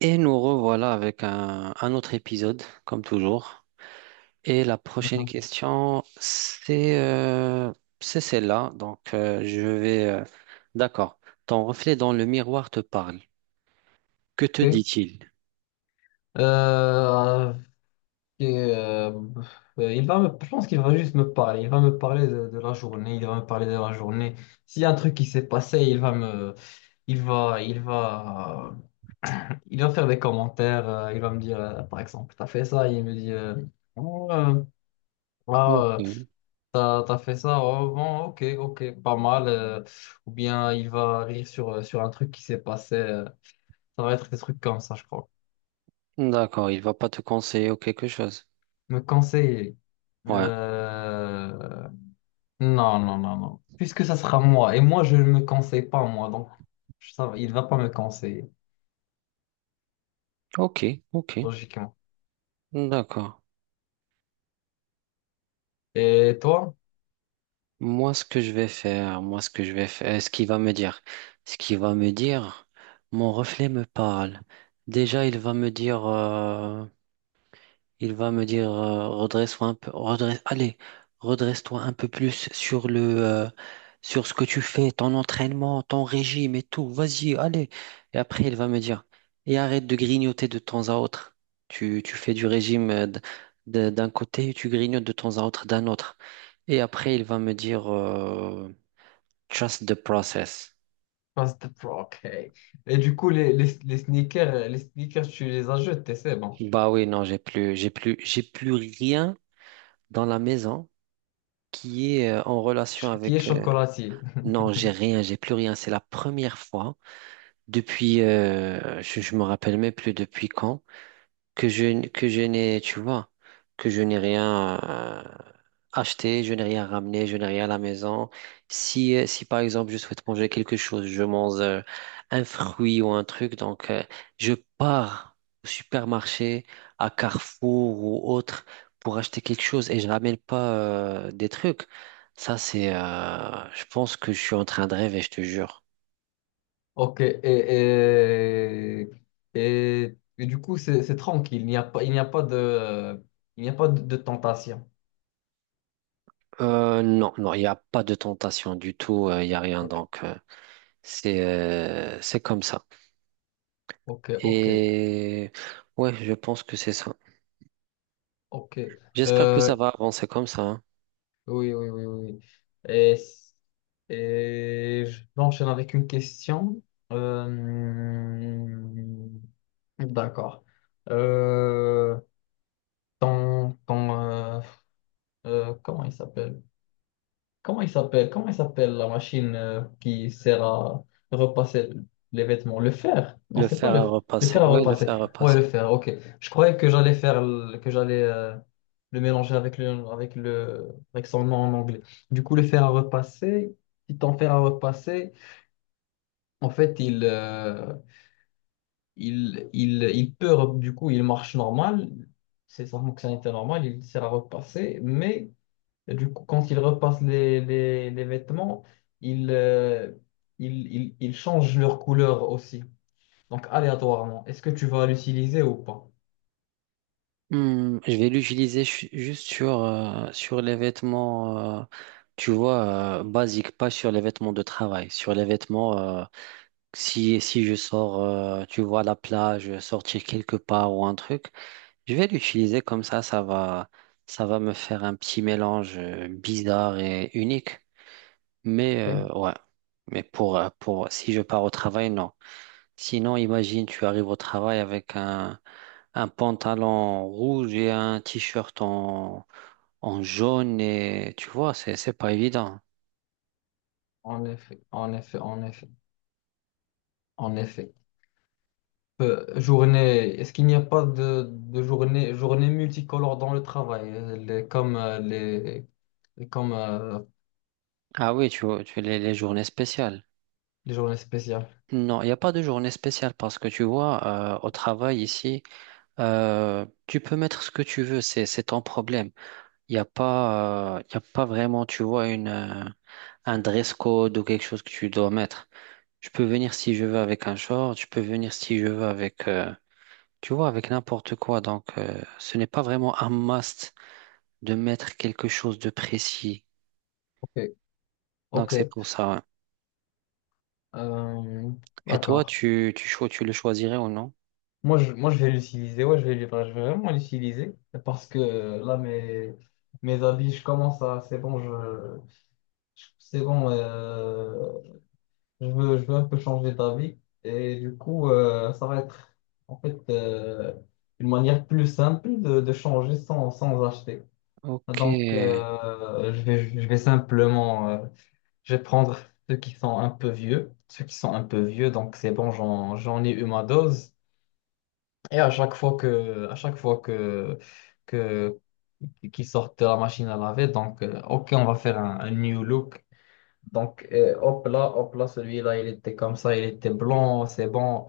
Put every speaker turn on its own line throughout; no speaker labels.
Et nous revoilà avec un autre épisode, comme toujours. Et la prochaine
Ok.
question, c'est celle-là. Donc, je vais... D'accord. Ton reflet dans le miroir te parle. Que te dit-il?
Euh, ok, euh, je pense qu'il va juste me parler. Il va me parler de la journée. Il va me parler de la journée. S'il y a un truc qui s'est passé, il va me, il va, il va, il va faire des commentaires. Il va me dire, par exemple, t'as fait ça. Il me dit, Oh, euh, ah, euh,
Ok.
t'as fait ça. Oh, bon, ok, ok, pas mal. Ou bien il va rire sur un truc qui s'est passé. Ça va être des trucs comme ça, je crois.
D'accord, il va pas te conseiller ou quelque chose.
Me conseiller.
Ouais.
Euh, Non, non, non, non. Puisque ça sera moi. Et moi, je ne me conseille pas, moi. Donc, il ne va pas me conseiller,
Ok, ok.
logiquement.
D'accord.
Et toi?
Moi, ce que je vais faire, moi, ce que je vais faire, ce qu'il va me dire, ce qu'il va me dire, mon reflet me parle. Déjà, il va me dire… Il va me dire redresse-toi un peu, redresse, allez, redresse-toi un peu plus sur le sur ce que tu fais, ton entraînement, ton régime et tout. Vas-y, allez. Et après, il va me dire et arrête de grignoter de temps à autre. Tu fais du régime d'un côté et tu grignotes de temps à autre d'un autre. Et après, il va me dire trust the process.
Pass the pro, ok. Et du coup, les sneakers, tu les as jetés, c'est bon.
Bah oui, non, j'ai plus rien dans la maison qui est en relation
Ch- qui est
avec
chocolatier?
non, j'ai rien, j'ai plus rien. C'est la première fois depuis, je me rappelle même plus depuis quand, que je n'ai, tu vois, que je n'ai rien acheté, je n'ai rien ramené, je n'ai rien à la maison. Si, si par exemple je souhaite manger quelque chose, je mange un fruit ou un truc, donc je pars au supermarché, à Carrefour ou autre pour acheter quelque chose et je ramène pas des trucs. Ça, je pense que je suis en train de rêver, je te jure.
Ok. Et du coup, c'est tranquille. Il n'y a pas, il n'y a pas il n'y a pas de, de tentation.
Non, il n'y a pas de tentation du tout, il n'y a rien
Ok,
donc. C'est comme ça.
ok, ok,
Et ouais, je pense que c'est ça.
ok.
J'espère que ça
Euh,
va avancer comme ça, hein.
Oui, oui, oui, oui, oui. Et, et j'enchaîne avec une question. Euh, d'accord. Euh, ton, ton, euh, Comment il s'appelle? Comment il s'appelle? Comment il s'appelle la machine qui sert à repasser les vêtements? Le fer? Non,
Le
c'est pas
fer à
le fer
repasser.
à
Ouais, le
repasser.
fer à
Ouais, le
repasser.
fer, ok. Je croyais que j'allais le mélanger avec le avec le avec son nom en anglais. Du coup, le fer à repasser, si ton fer à repasser, en fait, il peut du coup, il marche normal. C'est sa fonctionnalité normale, il sert à repasser, mais et du coup, quand il repasse les vêtements, il, euh, il change leur couleur aussi. Donc, aléatoirement. Est-ce que tu vas l'utiliser ou pas?
Hmm, je vais juste sur, sur les vêtements, tu vois, basiques, pas sur les vêtements de travail. Sur les vêtements, si je sors, tu vois, à la plage, sortir quelque part ou un truc, je vais l'utiliser comme ça. Ça va me faire un petit mélange bizarre et unique. Mais
Ok.
ouais, mais pour si je pars au travail, non. Sinon, imagine, tu arrives au travail avec un pantalon rouge et un t-shirt en, en jaune et tu vois, c'est pas évident.
En effet, en effet, en effet, en effet. Est-ce qu'il n'y a pas journée multicolore dans le travail, comme, comme
Ah oui, tu vois, les journées spéciales.
les journées spéciales?
Non, il n'y a pas de journée spéciale parce que tu vois, au travail ici, tu peux mettre ce que tu veux, c'est ton problème. Il n'y a pas, il y a pas vraiment, tu vois, un dress code ou quelque chose que tu dois mettre. Je peux venir si je veux avec un short, je peux venir si je veux avec, tu vois, avec n'importe quoi. Donc, ce n'est pas vraiment un must de mettre quelque chose de précis.
Ok.
Donc,
Ok.
c'est pour ça, ouais.
Euh,
Et toi,
d'accord.
tu le choisirais ou non?
Moi, je vais l'utiliser, ouais, je vais vraiment l'utiliser parce que là, mes habits, je commence à, c'est bon, je- c'est bon, je veux un peu changer d'avis et du coup, ça va être en fait une manière plus simple de changer sans acheter.
Ok,
Donc, je vais simplement, je vais prendre ceux qui sont un peu vieux, ceux qui sont un peu vieux, donc c'est bon, j'en ai eu ma dose. Et à chaque fois que, à chaque fois que, qu'ils sortent de la machine à laver, donc, ok, on va faire un new look. Donc, hop là, celui-là, il était comme ça, il était blanc, c'est bon,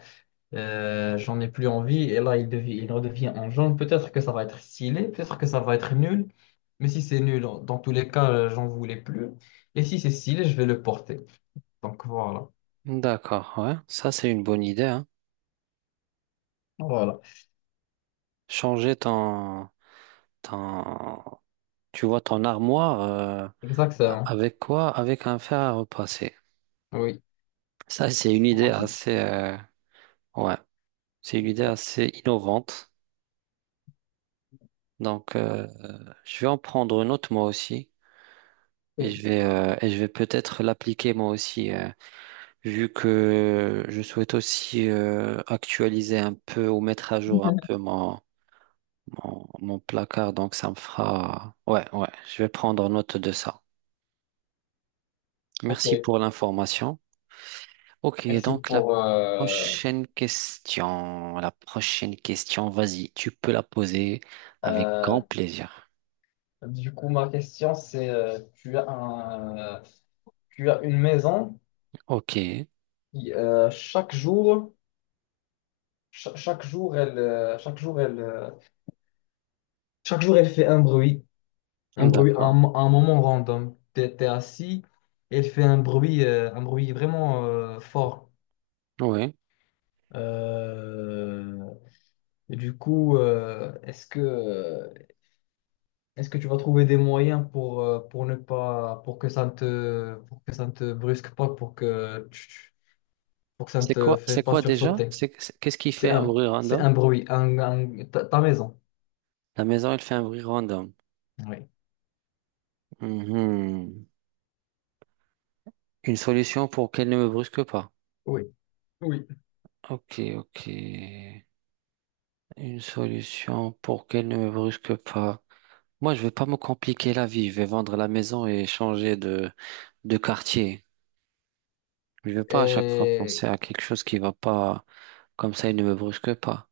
j'en ai plus envie. Et là, il redevient en jaune. Peut-être que ça va être stylé, peut-être que ça va être nul. Mais si c'est nul, dans tous les cas, j'en voulais plus. Et si c'est stylé, je vais le porter. Donc, voilà.
d'accord, ouais. Ça, c'est une bonne idée, hein.
Voilà,
Changer ton, ton, tu vois, ton armoire, a-
exactement.
avec quoi? Avec un fer à repasser.
Oui,
Ça, c'est une idée
automatique.
assez, ouais. C'est une idée assez innovante. Donc, je vais en prendre une autre moi aussi
Ok,
et je vais peut-être l'appliquer moi aussi, vu que je souhaite aussi actualiser un peu ou mettre à jour un peu mon, mon, mon placard. Donc, ça me fera... Ouais, ouais, je vais prendre note de ça.
ok,
Merci pour l'information. Ok,
merci
donc
pour...
la prochaine question, vas-y, tu peux la poser avec
Euh,
grand plaisir.
du coup, ma question, c'est, tu as une maison
Ok,
qui, chaque jour, cha- chaque jour, elle, chaque jour, elle, chaque jour, elle fait un bruit, à
d'accord.
à un moment random. T'es assis, elle fait un bruit vraiment fort.
Oui.
Euh, et du coup, euh, est-ce que, Est-ce que tu vas trouver des moyens pour ne pas, pour que ça ne te, pour que ça ne te brusque pas, pour que ça ne te fait
C'est
pas
quoi déjà?
sursauter.
C'est- qu'est-ce qui fait un bruit
C'est
random?
un bruit, ta, ta maison.
La maison, elle fait un bruit random.
Oui,
Mhm. Une solution pour qu'elle ne me brusque pas.
oui, oui.
Ok, ok. Une solution pour qu'elle ne me brusque pas. Moi, je vais pas me compliquer la vie. Je vais vendre la maison et changer de quartier. Je vais pas à chaque fois penser
Et,
à quelque chose qui va pas. Comme ça, il ne me brusque pas.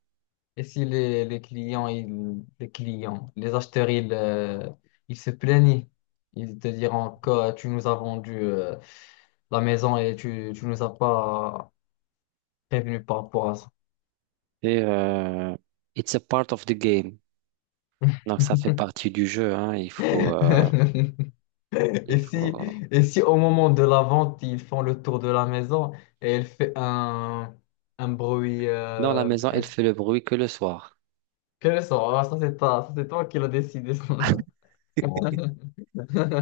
et si les clients, les clients, les acheteurs, ils se plaignent, ils te diront que tu nous as vendu la maison et tu nous as pas prévenu par rapport à ça.
Et it's a part of the game. Donc, ça fait partie du jeu, hein. Il faut,
Et
il
si,
faut.
et si au moment de la vente, ils font le tour de la maison et elle fait un bruit,
Dans la maison, elle
elle
fait le bruit que le soir.
Quel sort? Ah, ça, c'est toi qui l'as décidé. Ça. Bon.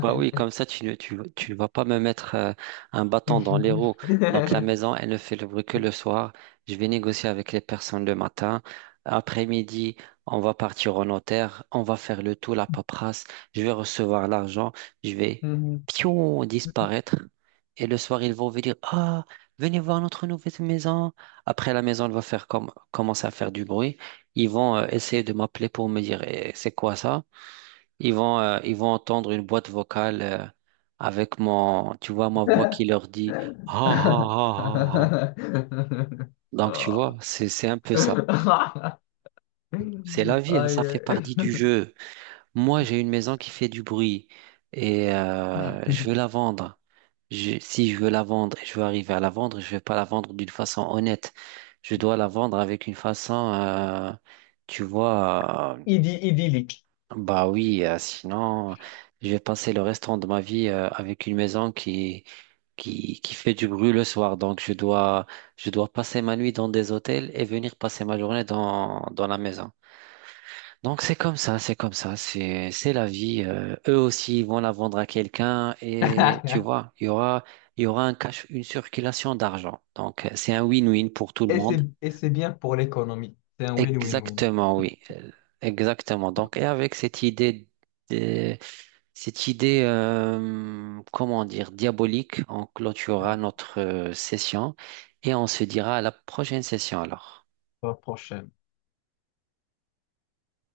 Bah oui, comme ça, tu ne vas pas me mettre un bâton dans les roues. Donc, la maison, elle ne fait le bruit que le soir. Je vais négocier avec les personnes le matin. Après-midi, on va partir au notaire. On va faire le tout, la paperasse. Je vais recevoir l'argent. Je vais, pion, disparaître. Et le soir, ils vont venir. Ah, venez voir notre nouvelle maison. Après, la maison, elle va faire comme, commencer à faire du bruit. Ils vont essayer de m'appeler pour me dire, eh, c'est quoi ça? Ils vont entendre une boîte vocale avec mon, tu vois, ma voix qui leur dit ha ha ha ha ha. Donc, tu vois,
Ah.
c'est un peu ça. C'est la vie, hein, ça fait
Aïe.
partie du jeu. Moi, j'ai une maison qui fait du bruit et je veux la vendre. Je- si je veux la vendre et je veux arriver à la vendre, je ne vais pas la vendre d'une façon honnête. Je dois la vendre avec une façon, tu vois.
Idy- idyllique.
Bah oui, sinon, je vais passer le restant de ma vie avec une maison qui fait du bruit le soir. Donc, je dois passer ma nuit dans des hôtels et venir passer ma journée dans, dans la maison. Donc, c'est comme ça, c'est comme ça, c'est la vie. Eux aussi, ils vont la vendre à quelqu'un et tu vois, il y aura un cash, une circulation d'argent. Donc, c'est un win-win pour tout le monde.
Et c'est bien pour l'économie. C'est un win-win-win.
Exactement, oui. Exactement. Donc, et avec cette idée de- cette idée, comment dire, diabolique, on clôturera notre session et on se dira à la prochaine session alors.
La prochaine.